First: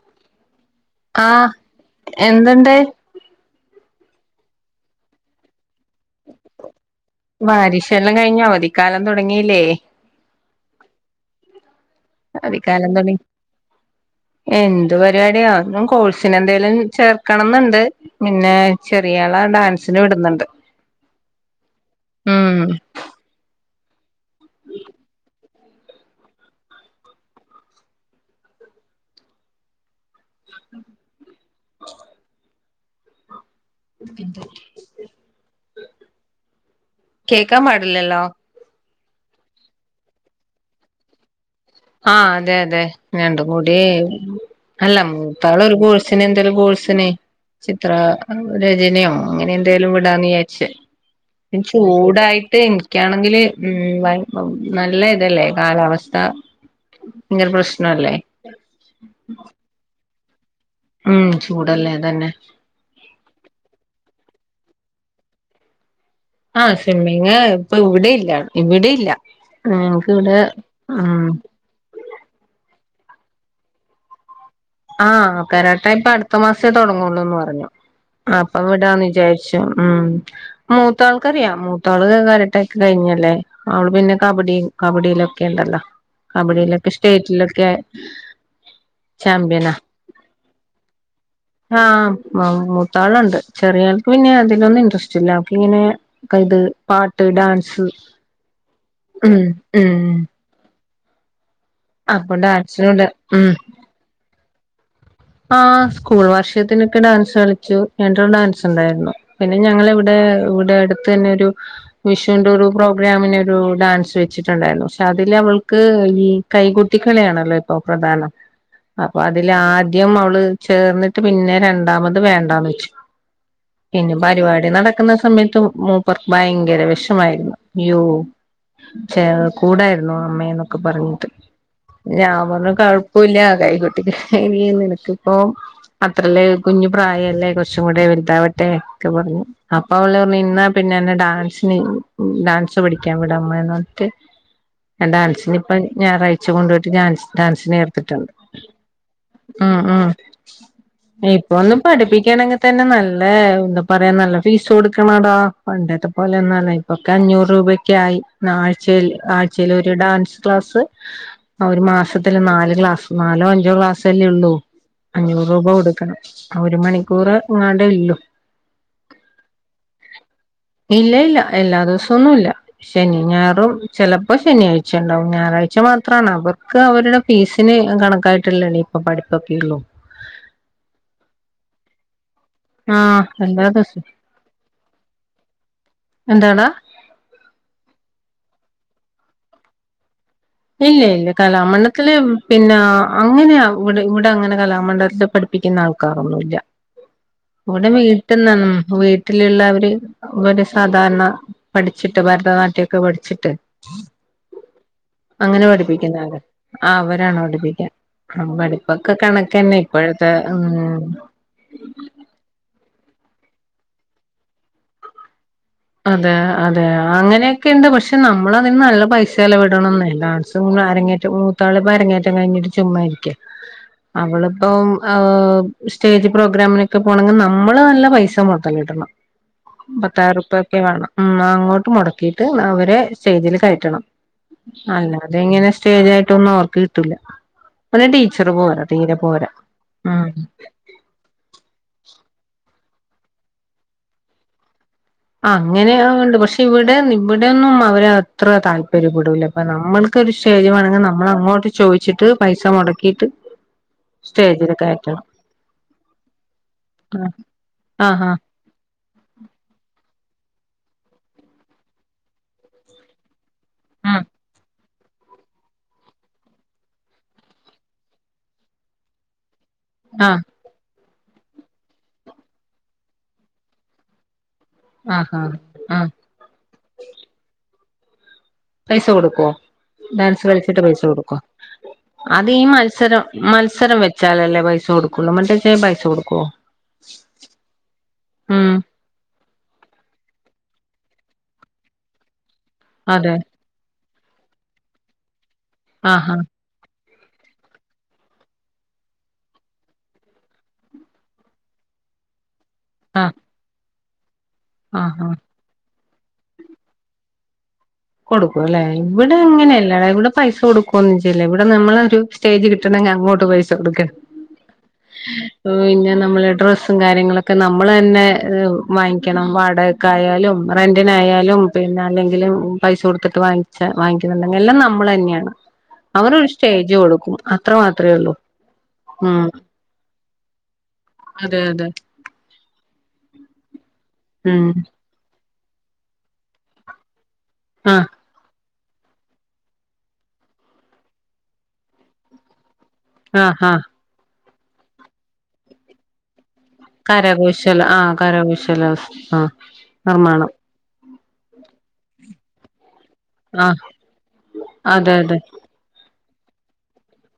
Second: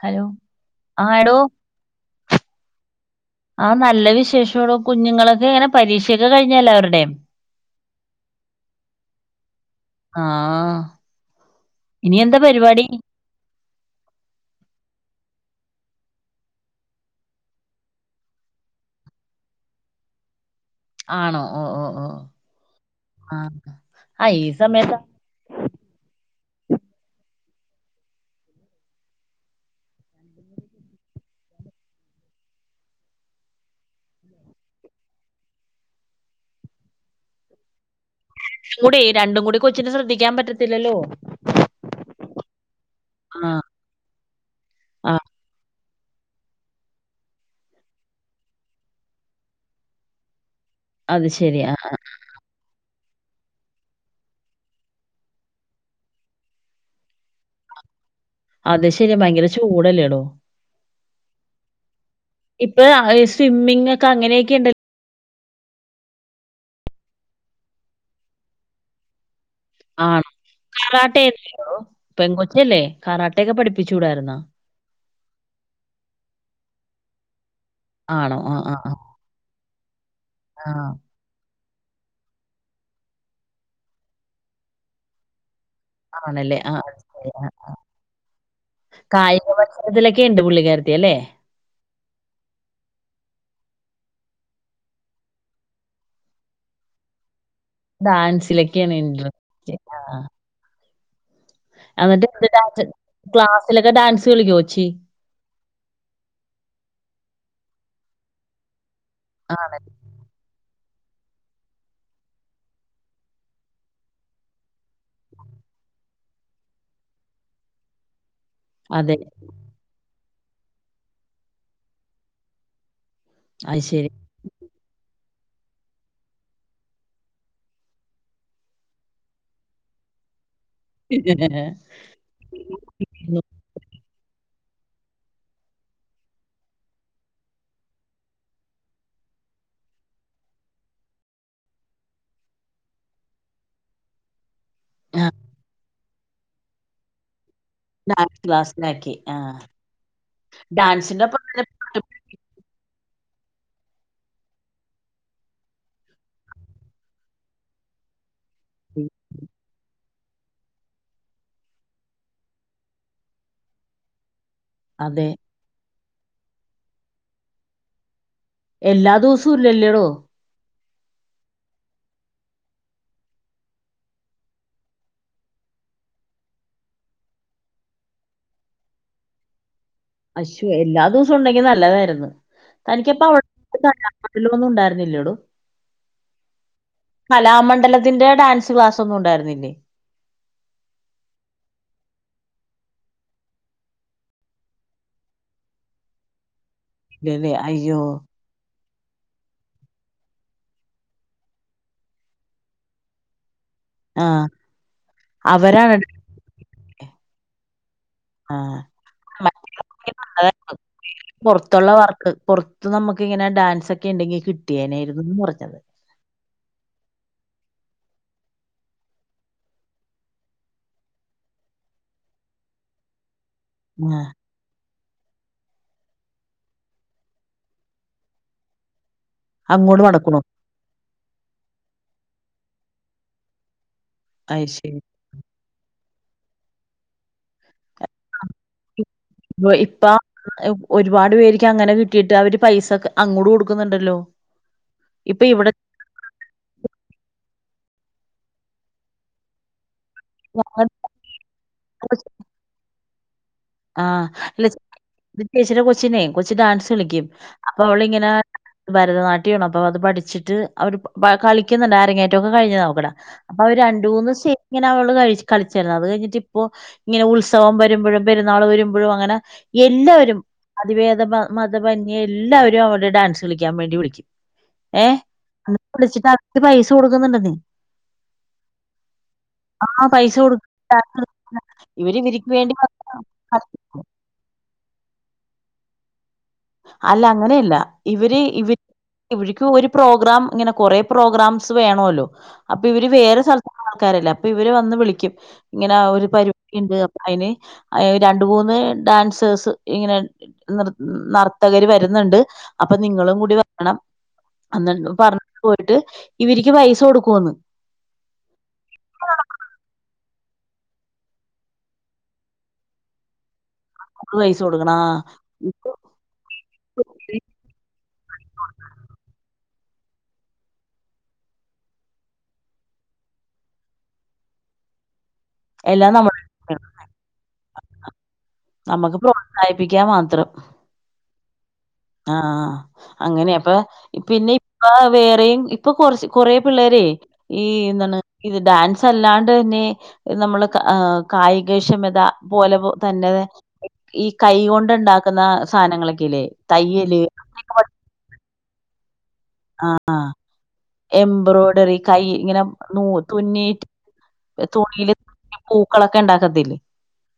Hello ആഹ് എടോ എന്തുണ്ട് നല്ല വിശേഷോടോ കുഞ്ഞുങ്ങളൊക്കെ ഇങ്ങനെ പരീക്ഷൊക്കെ കഴിഞ്ഞഎല്ലാവരുടെം ല്ലാം കഴിഞ്ഞ് അവധിക്കാലം തുടങ്ങിയില്ലേ ആഹ് അവധിക്കാലം തുടങ്ങി എന്ത് എന്ത് പരിപാടിയാ കോഴ്സിന് എന്തേലും ചേർക്കണംന്ന്ണ്ട് പിന്നെ ചെറിയാള ഡാൻസിന് വിട്ന്ന്ണ്ട് ആണോ ഓ ഓ ഓ ആഹ് ആ ഈ സമയത്താണല്ലോ ആ [unintelligible] കേക്കാൻ പാടില്ലല്ലോ കൂടി രണ്ടും കൂടി കൊച്ചിന് ശ്രദ്ധിക്കാൻ പറ്റത്തില്ലല്ലോ ആഹ് അതെ അതെ രണ്ട് ആ കൂടി ഉ [inaudible] അല്ല ആ മൂത്ത ആള് ഒരു കോഴ്സ് ച്ചിനെ എന്തേലും കോഴ്സിനെ ചിത്ര രചനയോ അങ്ങനെ എന്തേലും വിടാന്ന് വിചാരി ച്ചേ അത് ശരി അതിനു ആ ചൂടായിട്ട് ക്കെ ആണെങ്കില് ഉം നല്ല ഇതല്ലേ കാലാവസ്ഥ ഇങ്ങര പ്രശ്നല്ലേ അത് ശരി ഭയങ്കര ചൂടല്ലേടോ ഉം ചൂടല്ലേ തന്നെ ഇപ്പൊ സ്വിമ്മിംഗ ഒക്കെ അങ്ങനെ [unintelligible] ആ സ്വിമ്മിങ് ഇപ്പൊ ഇവിടെ ഇല്ല ഇവിടെ ഇല്ല. ആ ഞങ്ങക്ക് ഇവിടെ കരാട്ടെ ഉം ഇല്ലെ [unintelligible] പെങ്കൊച്ചല്ലേ കാരട്ടെക്കെ പഠിപ്പിചൂടാരുന്നാ ആ കരാട്ടെ ഇപ്പൊ അടുത്ത മാസേ തുടങ്ങുള്ളൂന്ന് പറഞ്ഞു. അ ആണോ ആ അപ്പ ആ ആ വിടാന്ന് വിചാരിച്ചു [unintelligible] ഉം. ആ, മൂത്ത ആൾകറിയം തോള് കരാട്ടൊക്കെ കഴിഞ്ഞല്ലേ അവള് പിന്നെ കബഡി കബഡിയിലൊക്കെ ഉണ്ടല്ലോ ആണല്ലേ ആ കബഡിയിലൊക്കെ അത് ശരി ആ. സ്റ്റേറ്റിലൊക്കെ ചാമ് കായിക പിന്ന പരിശീലനത്തിലൊക്കെ ഉണ്ട് പുള്ളിക്കാരത്തി അല്ലേ ആ മ മൂത്താളുണ്ട് ചെറിയ ആൾക്ക് പിന്നെ അതിലൊന്നും ഇൻട്രസ്റ്റ് ഇല്ല അവക്ക് ഇങ്ങനെ ഇത് പാട്ട്, ഡാൻ- ഡാൻസിലെക്കേണ് ഇൻട്രസ്റ്റ് ഉം ആഹ് അന്നിട്ട് അപ്പൊ [unintelligible] ഡാൻസിനുണ്ട് ഉം ക്ലാസ്സിലൊക്കെ ഡാൻസ് ച്ച് കളിക്കോ ഏച്ചി ആ സ്കൂൾ വാർഷികത്തിനൊക്കെ ഡാൻസ് കളിച്ചു രണ്ട് ഡാൻസ്ണ്ടായിരുന്നു ആ. പിന്നെ ഞങ്ങളെവിടെ ഇവിടെ അടു ത്തന്നെ ഒരു വിഷൂന്റൊരു പ്രോഗ്രാമിനൊരു ഡാൻസ് വെച്ചിട്ടുണ്ടായിരുന്നു പക്ഷെ അതില് അവൾക്ക് ഈ കൈകൊട്ടികളിയാണല്ലോ ഇപ്പോ പ്രധാനം അതെ. അപ്പൊ അതില് ആ ന്ന് അവള് ചേർന്ന്ട്ട് പിന്നെ രണ്ടാമത് വേണ്ടാന്ന് വെച്ചു അത് ശരി. പിന്നെ പരിപാടി നടക്ക്ന്ന സമയ ത്തു മൂപ്പർക്ക് ഭയങ്കര വെഷമായിരുന്നു യ്യോ ച്ചേ കൂടായിരുന്നു അമ്മേന്നൊ ക്ക‌ പറഞ്ഞിട്ട് ഞാൻ പറഞ്ഞു കൊഴപ്പല്ല കൈകൊട്ടി വീയ്ന്ന്‌ പക്ഷെ ഇപ്പൊ അത്രല്ലെ കുഞ്ഞു പ്രായല്ലേ കൊറച്ചു കൂടെ വലുതാവട്ടെ ഒക്കെ പറഞ്ഞു അപ്പ അവള് പറഞ്ഞു ഇന്നാ പിന്നെയന്നെ ഡാൻസിന് ഡാൻസ് പഠിക്കാൻ വിടമ്മേന്ന് പറഞ്ഞിട്ട് ഞാൻ ആ. ഡാൻസിനിപ്പ ഞായറാഴ്ച കൊണ്ടുവിട്ട് ഡാൻസ് ഡാൻസിന് ചേർത്തിട്ടുണ്ട് നാല് ക്ലാസിലാക്കി ആഹ് ഉം ഉം തന്നെ ഇപ്പൊന്നും പാട്ടും പഠിപ്പിക്കാനങ്ങതന്നെ ന ല്ലെ എന്താ പറയാ നല്ല ഫീസ് കൊടുക്കണടാ പണ്ടത്തെ പോലൊന്നല്ല ഇപ്പൊക്കെ അഞ്ഞൂറ് രൂപൊക്ക ആയി പഠി ആഴ്ചേൽ ആഴ്ചേൽ ഒരു ഡാൻസ് ക്ലാസ് ഒരു മാസത്തില് നാല് ക്ലാസ് നാലോ അഞ്ചോ ക്ലാസ് അല്ലേ ഉള്ളൂ അതെ. അഞ്ഞൂറ് രൂപ കൊടുക്കണം ഒരു മണിക്കൂർ ഇങ്ങാണ്ടേ ഇള്ളൂ എല്ലാ ദിവസവും ഇല്ലല്ലേടോ ഇല്ല ഇല്ല എല്ലാ ദിവസൊന്നും ഇല്ല ശനി ഞായറും ചെലപ്പോ ശനിയാഴ്ച ഉണ്ടാവും ഞായറാഴ്ച മാത്രമാണ് അവർക്ക് അവരുടെ ഫീസിന് കണക്കായിട്ടുള്ളണി അപ്പൊ പഠിപ്പൊക്കെ ഉള്ളൂ അശൂ എല്ലാ ദിവസം ഉണ്ടെങ്കി നല്ലതായിരുന്നു ആഹ് തനിക്കിപ്പോ അവിടെ എല്ലാ ദിവസവും [unintelligible] ന്നും ഉണ്ടായിരുന്നില്ലേടൊ എന്താടാ കലാമണ്ഡലത്തിന്റെ ഡാൻസ് ക്ലാസ് ഒന്നും ഉണ്ടായിരുന്നില്ലേ ഇല്ല ഇല്ല കലാമണ്ഡത്തില് പിന്നെ അങ്ങനെയ ഇവിടെ ഇവിടെ അങ്ങനെ കലാമണ്ഡലത്തില് പഠിപ്പിക്കുന്ന ആൾക്കാാരൊന്നുമില്ല ഇല്ലല്ലേ! ഇവിടെ അയ്യോ! വീട്ടീന്നെന്നും വീട്ടിലുള്ളവര് ഒരു സാധാരണ പഠിച്ചിട്ട് ഭരതനാട്യോക്കെ പഠിച്ചിട്ട് ആഹ് അങ്ങനെ പഠിപ്പിക്കുന്ന ആകെ ആ അവരാണോ പഠിപ്പിക്ക ആ പഠിപ്പൊക്കെ കണക്കന്നെ ഇപ്പോഴത്തെ ആ. ഉം പുറത്തുള്ള വർക്ക് പുറത്ത് നമുക്ക് ഇങ്ങനെ ഡാൻസൊക്കെ ണ്ടെങ്കി കിട്ടിയേനേയിരുന്നൂന്ന് കൊ അതെ അതെ അങ്ങനെയൊക്കെ ഉണ്ട് പക്ഷെ നമ്മളതിന് നല്ല പൈസ ചിലവിടണമെന്നേ ഡാൻസും അരങ്ങേറ്റവും മൂത്താളിപ്പം അരങ്ങേറ്റം കഴിഞ്ഞിട്ട് ചുമ്മാരിക്കാ ആഹ് അവളിപ്പം ആ സ്റ്റേജ് പ്രോഗ്രാമിനൊക്കെ പോണെങ്കി നമ്മള് നല്ല പൈസ മുതൽ ഇടണം അങ്ങോട്ട് മൊടക്കണോ വേണം ഉം അങ്ങോട്ട് മുടക്കിയിട്ട് അവരെ സ്റ്റേജില് കയറ്റണം അയ്ശരി. അല്ലാതെങ്ങനെ സ്റ്റേജ് ട്ടൊന്നും അവർക്ക് കിട്ടുല്ല ഇപ്പ ഉം ഒരുപാട് പേര്ക്ക് അങ്ങനെ കിട്ട വീട്ടുകാര് പൈസെ അങ്ങോട്ട് കൊടുക്കുന്നുണ്ടല്ലോ ഇപ്പൊ ഇവിടെ അങ്ങനെ ഉണ്ട് പക്ഷെ ഇവിടെ ഇവിടെയൊന്നും അവരെ അത്ര താല്പര്യപ്പെടുല അപ്പ നമ്മള് ക്കൊരു സ്റ്റേജിമെറണങ്കി ഞങ്ങ- നമ്മള ങ്ങോട്ട് ചോദിച്ചിട്ട് പൈസ മുട കേട്ട് ആ അല്ല ചേച്ചി കൊച്ചിനെ കൊച്ച് ഡാൻസ് കളിക്കും അപ്പൊ അവളിങ്ങനെ ആഹ് ഭരതനാട്യമാണ് അപ്പൊ അത് പഠിച്ചിട്ട് അവര് കളിക്കുന്നുണ്ട് അരങ്ങേറ്റ ഒക്കെ കഴിഞ്ഞ് അവക്കടെ അപ്പൊ അവ രണ്ടു ആഹ് മൂന്ന് സ്റ്റേ ഇങ്ങനെ അവള് കഴി കളിച്ചതാ അത് കഴിഞ്ഞിട്ട് ഇപ്പോ ഇങ്ങനെ ഉത്സവം വരുമ്പഴും പെരുന്നാൾ വരുമ്പോഴും അങ്ങനെ ആഹ് ആഹ് എല്ലാവരും മതിവേദ മതഭമന്യ എല്ലാവരും അവടെ ഡാൻസ് കളിക്കാൻ വേണ്ടി വിളിക്കും ഏ ആഹ് ആഹ് അ ആഹ് വിളിച്ചിട്ട് അക്ക് പൈസ കൊടുക്കുന്നുണ്ട നേ പൈസ കൊടുക്കുവോ ആഹ് പൈസ ഡാൻസ് കൊടുക്കും കളിച്ചിട്ട് പൈസ കൊടുക്കുവോ ഇവര് ഇവർക്ക് അതി ഈ വേണ്ടി മത്സര മത്സ കളിക്കും. മത്സരം വെച്ചാലല്ലേ പൈസ കൊടുക്ക [unintelligible] പൈസ കൊടുക്കുവോ അല്ല അങ്ങനെയല്ല ഇവര് ഇവ ഉം ഇവക്ക് ഒരു പ്രോഗ്രാം ഇങ്ങനെ കൊറെ പ്രോഗ്രാംസ് വേണല്ലോ അപ്പൊ ഇവര് അതെ വേറെ സ്ഥലത്തുള്ള ആൾക്കാരല്ലേ അപ്പൊ ഇവര് വന്ന് വിളിക്കും ഇങ്ങനെ ആ ഒരു ആഹാ പരിപാടി ഉണ്ട് അയിന് രണ്ടു മൂന്ന് ഡാൻസേഴസ് ഇങ്ങനെ നീർ നർ അവര് വരുന്നുണ്ട് അപ്പൊ ആഹ് നിങ്ങളും കൂടി വെരണം അന്ന് ആഹാ പറഞ്ഞിട്ട് പോയിട്ട് ഇവരിക്ക് പൈസ കൊടുക്കുവന്ന് കൊടുക്കും അല്ലേ ഇവിടെ അങ്ങനെയല്ലടെ പൈസ കൊടുക്കുവൊന്നും ചെയ്യില്ല ഇവിടെ നമ്മള് ഒരു സ്റ്റേജ്കിട്ടണെിൽ അങ്ങോട്ട് പോയി പൈസ കൊടുക്കണം ആ പിന്നെ നമ്മള് ഡ്രസ്സും കാര്യങ്ങളൊക്കെ നമ്മൾ തന്നെ വാങ്ങിക്കണം വാട ക്കായാലും റെന്റിന് അയാലും പിന്നെ അല്ലെങ്കിലും പൈസ കൊടുത്തിട്ട് വാങ്ങിച്ച വാങ്ങിക്കുന്നുണ്ടെിൽ എല്ലാം നമ്മൾ തന്നെയാണ് എല്ലാം നമ്മള് അവരൊരു സ്റ്റേജ് കൊടുക്കും അത്ര മാത്രമേ ഉള്ളൂ നമ്മക്ക് ഉം പ്രോത്സാഹിപ്പിക്കാൻ അതെ അതെ ആ അങ്ങനെ അപ്പൊ പിന്നെ ഉം ഇപ്പ വേറെയും ഇപ്പൊ കൊറച്ച് കൊറെ പിള്ളേരെ ഈ ആഹ് എന്താണ് ഇത് ഡാൻസ് തല്ലാണ്ട് തന്നെ നമ്മള് കായികക്ഷമത പോലെ തന്നത് ആഹ് ആഹ് ഈ കൈ കൊണ്ട് ഉണ്ടാക്കുന്ന സാധനങ്ങളൊക്കെല്ലേ? തയ്യല് കരകൗശല ആ കരകൗശ [unintelligible] ആ നിർമാണം എംബ്രോയ്ഡറി കൈ ഇങ്ങന നൂ ആഹ് തുന്നീറ്റ്. തുണീല് അതെ കുഞ്ഞ് പൂക്കളക് ഒക്കെ ഉണ്ടാക്കത്തില്ലേ?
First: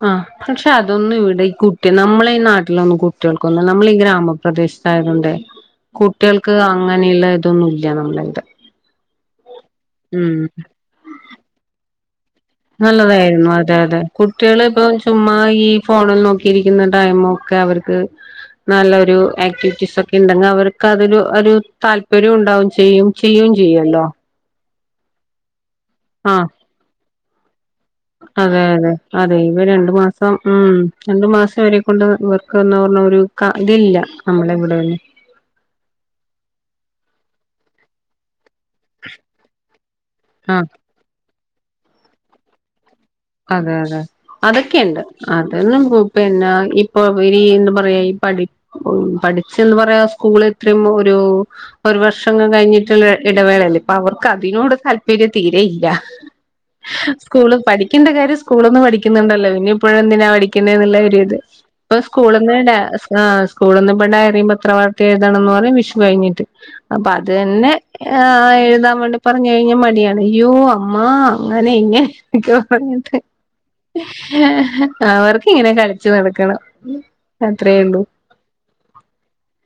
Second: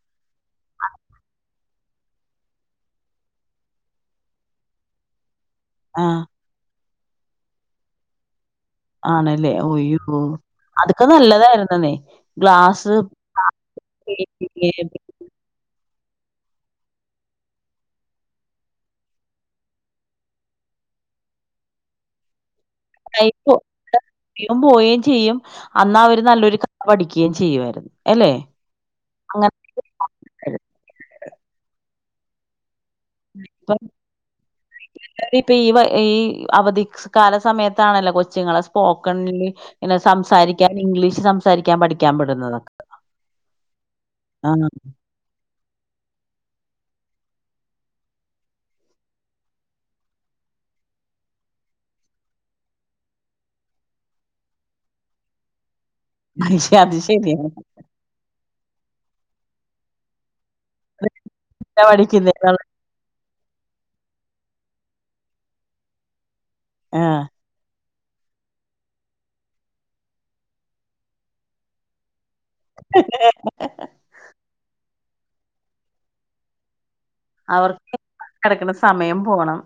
ആ പക്ഷെ അതൊന്നും ഇവിടെ ഈ കുട്ടി നമ്മളെ ഈ നാട്ടിലൊന്നും കുട്ടികൾക്കൊന്ന് നമ്മളീ ഗ്രാമപ്രദേശത്തായതോണ്ടേ ആഹ് കുട്ടികൾക്ക് ആ അങ്ങനെയുള്ള ഇതൊന്നും ഇല്ല. നമ്മൽത് ആണല്ലേ ഒയ്യോ അതൊക്കെ നല്ലതായിരുന്നെന്നെ. നല്ലതായിരുന്നു അതെ അതെ കുട്ടികള് ഇപ്പം ചുമ്മാ ഈ ഫോണിൽ നോക്കിയിരിക്കുന്ന ടൈമൊക്കെ അവർക്ക് നല്ലൊരു ആക്ടിവിറ്റീസ് ഒക്കെ ഉണ്ടെങ്കെ അവർക്ക് അതൊരു ഒരു താല്പര്യം ഉണ്ടാവും ചെയ്യും. ചെയ്യും ചെയ്യല്ലോ പോയേ ചെയ്യും അന്നാ അവര് നല്ലൊരു ക വടി ക്യേം ചെയ്യുആര്ന്നു. അതെ അതെ അതെ ഇവ രണ്ടു മാസം ഉം രണ്ടു മാസം വരെ കൊണ്ട് വർക്ക് ഒന്നൊ പ്പം ഈ പ്പ ഈ അവധി കാല സമയത് ത്താണല്ലോ കൊച്ചുങ്ങള സ് പോക്കണ്ല് ഇങ്ങനെ ആഹ് സംസാരിക്കാൻ ഇംഗ്ലീഷ് സംസാ സംസാരിക്കാൻ പഠിക്കാൻ വിടുന്നതൊക്ക അതെ അതെ അതൊക്കെയുണ്ട് അതെല്ലം പു പെന്നെ ഇപ്പൊ ഇനി എന്താ പറയാ ഈ പഠി പഠിച്ച് എന്ത് പറയാ? സ്കൂള് ഇത്രയും ഒരു ഒരു വർഷം കഴിഞ്ഞിട്ടുള്ള ഇടവേളയല്ലേ ഇപ്പൊ അവർക്ക് അതിനോട് താല്പര്യം തീരെയില്ല. ഐശേ അത് ശരിയാണ് സ്കൂള് പഠിക്കേണ്ട കാര്യം സ്കൂളിന്നും പഠിക്കുന്നുണ്ടല്ലോ പിന്നെ ഇപ്പോഴെന്തിനാ പഠിക്ക [unintelligible] ഇത് ഇപ്പം പഠിക്കുന്നേ സ്കൂളിന്ന് ഡാം ആ സ്കൂളിന്ന് ഇപ്പം ഡയറി പത്രവാർത്ത എഴുതണെന്ന് പറയു. വിഷു കഴിഞ്ഞിട്ട് അപ്പൊ ആഹ് അത് തന്നെ ആ എഴുതാൻ വേണ്ടി പറഞ്ഞ കഴിഞ്ഞ മടിയാണ്യ്യോ ആ അങ്ങനെ ഇങ്ങെ [unintelligible] അവർക്ക് ഇങ്ങനെ കളിച്ചു നടക്കണം അത്രേ അവർക്ക് ഉള്ളൂ കിടക്കണ സമയം പോണം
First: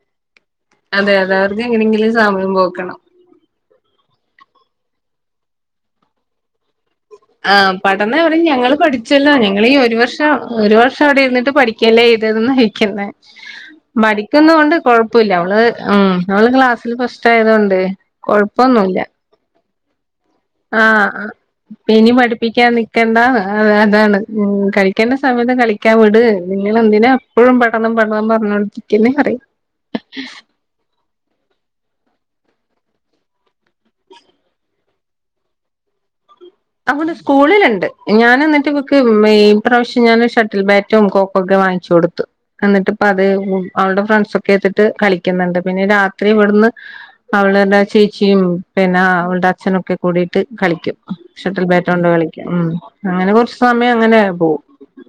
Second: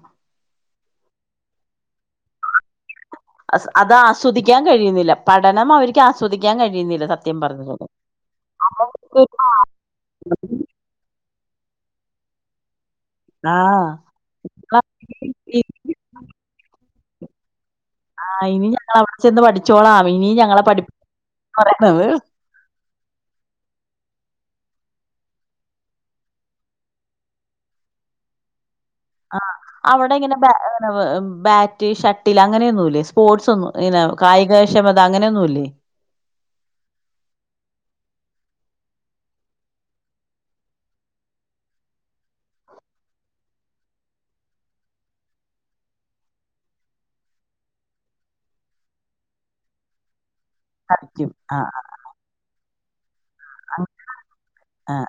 അതെ അതെ അവർക്ക് എങ്ങനെങ്കിലും സമയം പോക്കണം അത് ആസ്വദിക്കാൻ കഴിയുന്നില്ല പഠനം അവർക്ക് ആസ്വദിക്കാൻ കഴിയുന്നില്ല സത്യം ആ പറഞ്ഞത് പടന്ന് [unintelligible] ഞങ്ങള് പഠിച്ചല്ലോ ഞങ്ങളീ ഒരു വർഷം ഒരു വർഷം അവിടെ ഇരുന്നിട്ട് പഠി [unintelligible] ആഹ് മടിക്കുന്ന കൊണ്ട് കൊഴപ്പില്ല അവള് ആഹ് ഉം അവള് ക്ലാസ്സില് ഫസ് ഭേദവൊണ്ട് തേ കൊഴപ്പൊന്നുവില്ല ച്ചോളാം ആ ഇനി പഠിപ്പിക്കാൻ നിക്കണ്ടാന്ന അതാണ് ഉം കളിക്കേണ്ട സമയത്ത് കളിക്കാൻ വിട് നിങ്ങൾ എന്തിനാ എപ്പഴും പഠനം പഠനം പറഞ്ഞോണ്ടിരി ആ അവിടെ എങ്ങനെ ആ ബാ റ്റ് ഷട്ടിൽ അങ്ങനെയൊന്നുമില്ലേ സ്പോർട്സ് ഒന്നും ഇങ്ങനെ കായിക ക്ഷമത അങ്ങനെയൊന്നുമില്ലേ ഒണ്ട് സ്കൂളിലുണ്ട് ഞാൻ എന്നിട്ട് ഇവക്ക് മെയിൽ ഇപ്രാവശ്യം ഞാൻ ഷട്ടിൽ ബാറ്റും കോക്കും ഒക്കെ വാങ്ങിച്ചു കൊടുത്തു എന്നിട്ട് ഇപ്പം അത് അവളുടെ ഫ്രണ്ട്സൊക്കെ എത്തിട്ട് കളിക്കുന്നുണ്ട് പിന്നെ രാത്രി ഇവിടുന്ന് അവളുടെ ചേച്ചിയും പിന്നെ അവളുടെ അച്ഛനൊക്കെ കൂടീ ട്ട് കളിക്കും ഷട്ടിൽ ബാറ്റൊണ്ട് കളിക്കാം ഉം അങ്ങനെ കുറച്ച് സമയം അങ്ങനെ പോകും ആഹ്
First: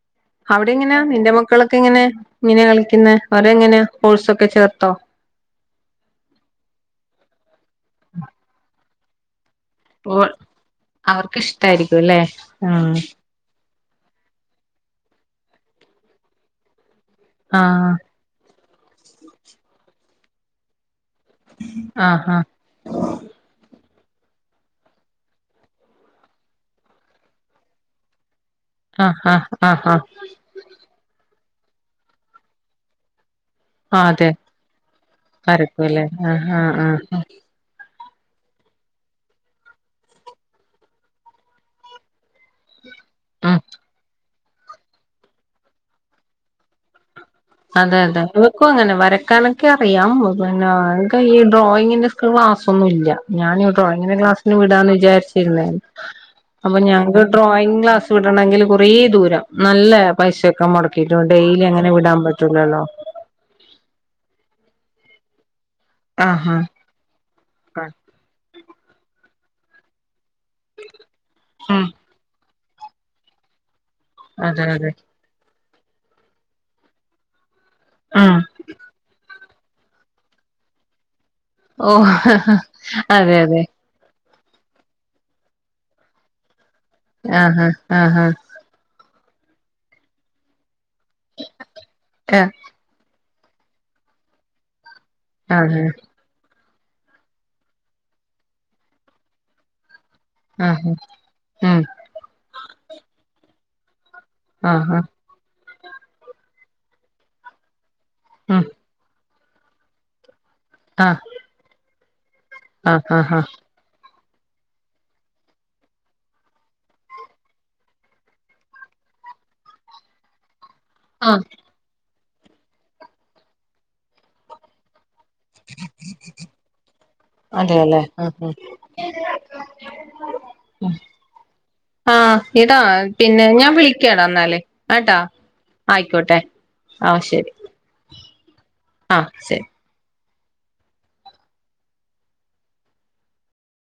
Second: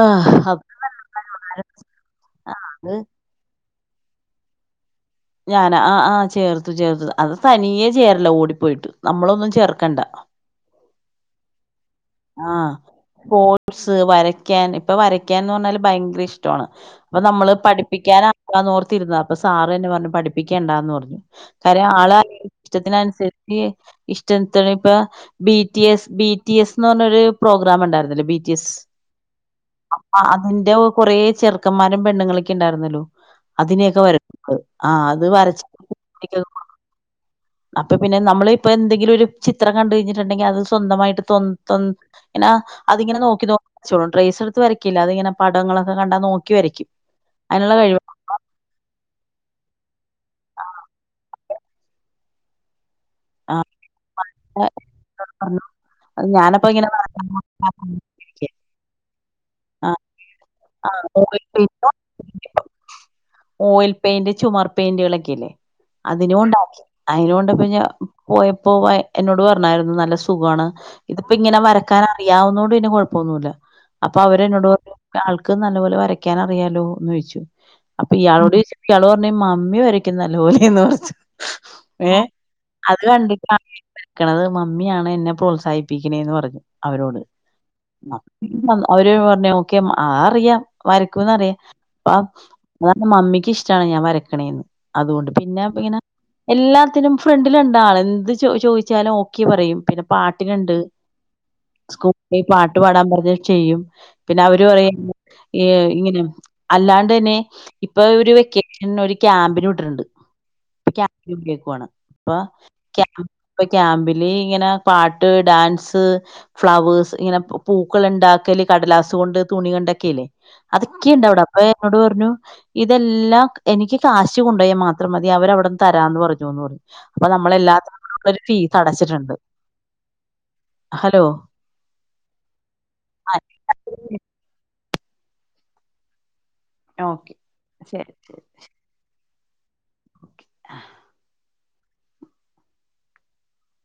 ആഹ് ആഹ് ആഹ് അത് അവിടെ എങ്ങനെയാ നിന്റെ മക്കളൊക്കെ എങ്ങനെ ഇങ്ങനെയാ ആഹ് അത് കളിക്കുന്ന അവിരെങ്ങനെയാ കോഴ്സ് ഒക്കെ ചേർത്തോ ഞാനാ ആ ആ ചേർത്തു ചേർത്തു അത് തനിയെ ചേരല്ല ഓടിപ്പോയിട്ട് നമ്മളൊന്നും ചേർ ക്കണ്ട അവർക്ക് ഇഷ്ടായിരിക്കും ആ സ്പോർട്സ് വരക്കാൻ ഇപ്പൊ വരക്ക ക്കാൻന്ന് പറഞ്ഞാല് ഭയങ്കര ഇഷ്ടമാണ് അപ്പൊ നമ്മള് ആ ആ പഠിപ്പിക്കാനാ താന്ന് ഓർത്തിരുന്ന അപ്പ സാർ തന്നെ പറഞ്ഞു പഠിപ്പിക്കണ്ടാന്ന് പറഞ്ഞു കാര്യം ആള ആഹാ ഇഷ്ടത്തിനനുസരിച്ച് ഇഷ്ടത്തിനിപ്പ B T S B T S ന്ന് പറഞ്ഞ് ഒരു പ്രോഗ്രാം ഉണ്ടായിരുന്നില്ലേ ബി ആഹാ ആഹാ ആ അതിന്റെ കൊറേ ചെറു ക്കമാരും പെണ്ണുങ്ങളൊക്കെ ഉണ്ടായിരുന്നല്ലോ അതിനെയൊക്കെ ആഹ് അതെ വരക്കും ആഹ് അത് വരക്കുല്ലേ ആഹ് ആഹ് ആഹ് ഇപ്പ പിന്നെ നമ്മള് ഇപ്പോ എന്തെങ്കിലും ഒരു ചിത്രം കണ്ട് കഴിഞ്ഞിട്ടുണ്ടെങ്കി അത് സ്വന്തമായിട്ട് തൊ സ്വൻ പിന്നെ അതിങ്ങനെ നോക്കി ഉം നോക്കി വരച്ചോളും ട്രേസ് പത്ത് വരക്കില്ല അത് ഇങ്ങനെ പടങ്ങളൊക്കെ കണ്ടാ നോക്കി വരക്കും. അതെ അതെ അവക്കും അങ്ങനെ വര ക്കാനൊക്കെ അറിയാം. അപ്പ പിന്ന കൈ ഡ്രോയിങ്ങിന്റെ സ് ക്ലാസ് ഒന്നുല്ല. ഞാൻ ഡ്രോയിങ്ങിന്റെ ക്ലാസ്സിന് വിടാന്ന് വിചാരിച്ചിരുന്നെ ഞാനപ്പ അപ്പൊ ഇങ്ങനെ ഞങ്ങക്ക് ഡ്രോയിങ്ങ് ക്ലാസ് വിടണെങ്കിൽ കൊറേ ദൂരം ആ നല്ലയാ പക്ഷെ ക്ക ആ മുടക്കിട്ട് ഓയിൽ ഡെയിലി പെയിന്റോ അങ്ങനെ വിടാൻ പ ഓയിൽ പെയിന്റ് ചുമ പെയിന്റുകളൊക്കെ ഇല്ലേ അതിന് ആഹ് കൊണ്ടാക്കി അതിന് കൊണ്ട് ആഹ് പോയപ് പോവാൻ എന്നോട് പറഞ്ഞായിരുന്നു നല്ല സുഖാണ് ഇതിപ്പോ ഇങ്ങനെ ഉം വരക്കാൻ അറിയാവുന്നോണ് പിന്നെ കുഴപ്പമൊന്നുമില്ല. അപ്പ അതെ അവരെന്നോടു അതെ പറഞ്ഞു ആൾക്ക് നല്ലപോലെ വരയ്ക്കാൻ അറിയാലോ എന്ന് ചോദിച്ചു. അപ്പോ ഉം ഇയാളോട് ചോയിച്ചപ്പോ ഇയാൾ പറഞ്ഞ് മ മ്മി വരയ്ക്കും നല്ലോലേന്ന് പറഞ്ഞ്. ഓ അതെ അതെ. ക്കണത് മമ്മിയാണ് എന്നെ പ്രോത്സാഹിപ്പിക്കണേന്ന് പറഞ്ഞു. അവരോട് ആഹ് ആഹ് അവര് [unintelligible] ക്കും ആ അറിയാം. വരയ്ക്കൂന്നറിയാ അപ്പ ആഹ് അതാ മമ്മിക്ക് ക്ക്‌ ഇഷ്ടാണ് ഞാൻ വരക്കണേന്ന്. ‌അതുകൊണ്ട് പിന്നെ ഇപ്പോ ആഹ് ഇങ്ങനെ എല്ലാത്തിനും ഫ്രണ്ടിൽ ഉണ്ടാള് എന്ത് ചോ ചോദിച്ചാലും ഓക്കെ പറയും പിന്നെ പാട്ടിനുണ്ട് ആഹ് ആഹ് ഉം സ്കൂളി പാട്ട് പാടാൻ പറഞ്ഞാ ചെയ്യും. പിന്നെ അവര് പറയ ആഹ് ആഹ് ഏ ഇങ്ങനെ അല്ലാണ്ട് തന്നെ ഇപ്പൊ ഒരു ഉം വെക്കേഷൻ ക്യാമ്പിന് വിട്ടിട്ടുണ്ട് ആഹ് കേൾക്കുവാണ് ആഹ് [unintelligible] ആഹ് ഇങ്ങനെ പാട്ട് ഡാൻസ് ഫ്ലവേഴസ് ഇങ്ങനെ പൂക്കൾ ഉണ്ടാക്കല് കടലാസ് തുണി കണ്ടക്കെല്ലേ അതൊക്കെയുണ്ടവിടെ ആഹ് അപ്പൊ എന്നോട് പറഞ്ഞു ഇതെല്ലാം എനിക്ക് കാശ കൊണ്ടപോൽ മാത്രം മതി അവരവിടുന്ന് തരാന്ന് പറഞ്ഞുന്ന് പറ അപ്പൊ നമ്മളെല്ലാന അതെല്ലേ ആഹ് ഫീസ് അടച്ചിട്ടുണ്ട് ഹലോ [unintelligible] ആഏട്ടാ ആയിക്കോട്ടെ ഓക്കെ ശരി [inaudible] ആ ശരി [inaudible]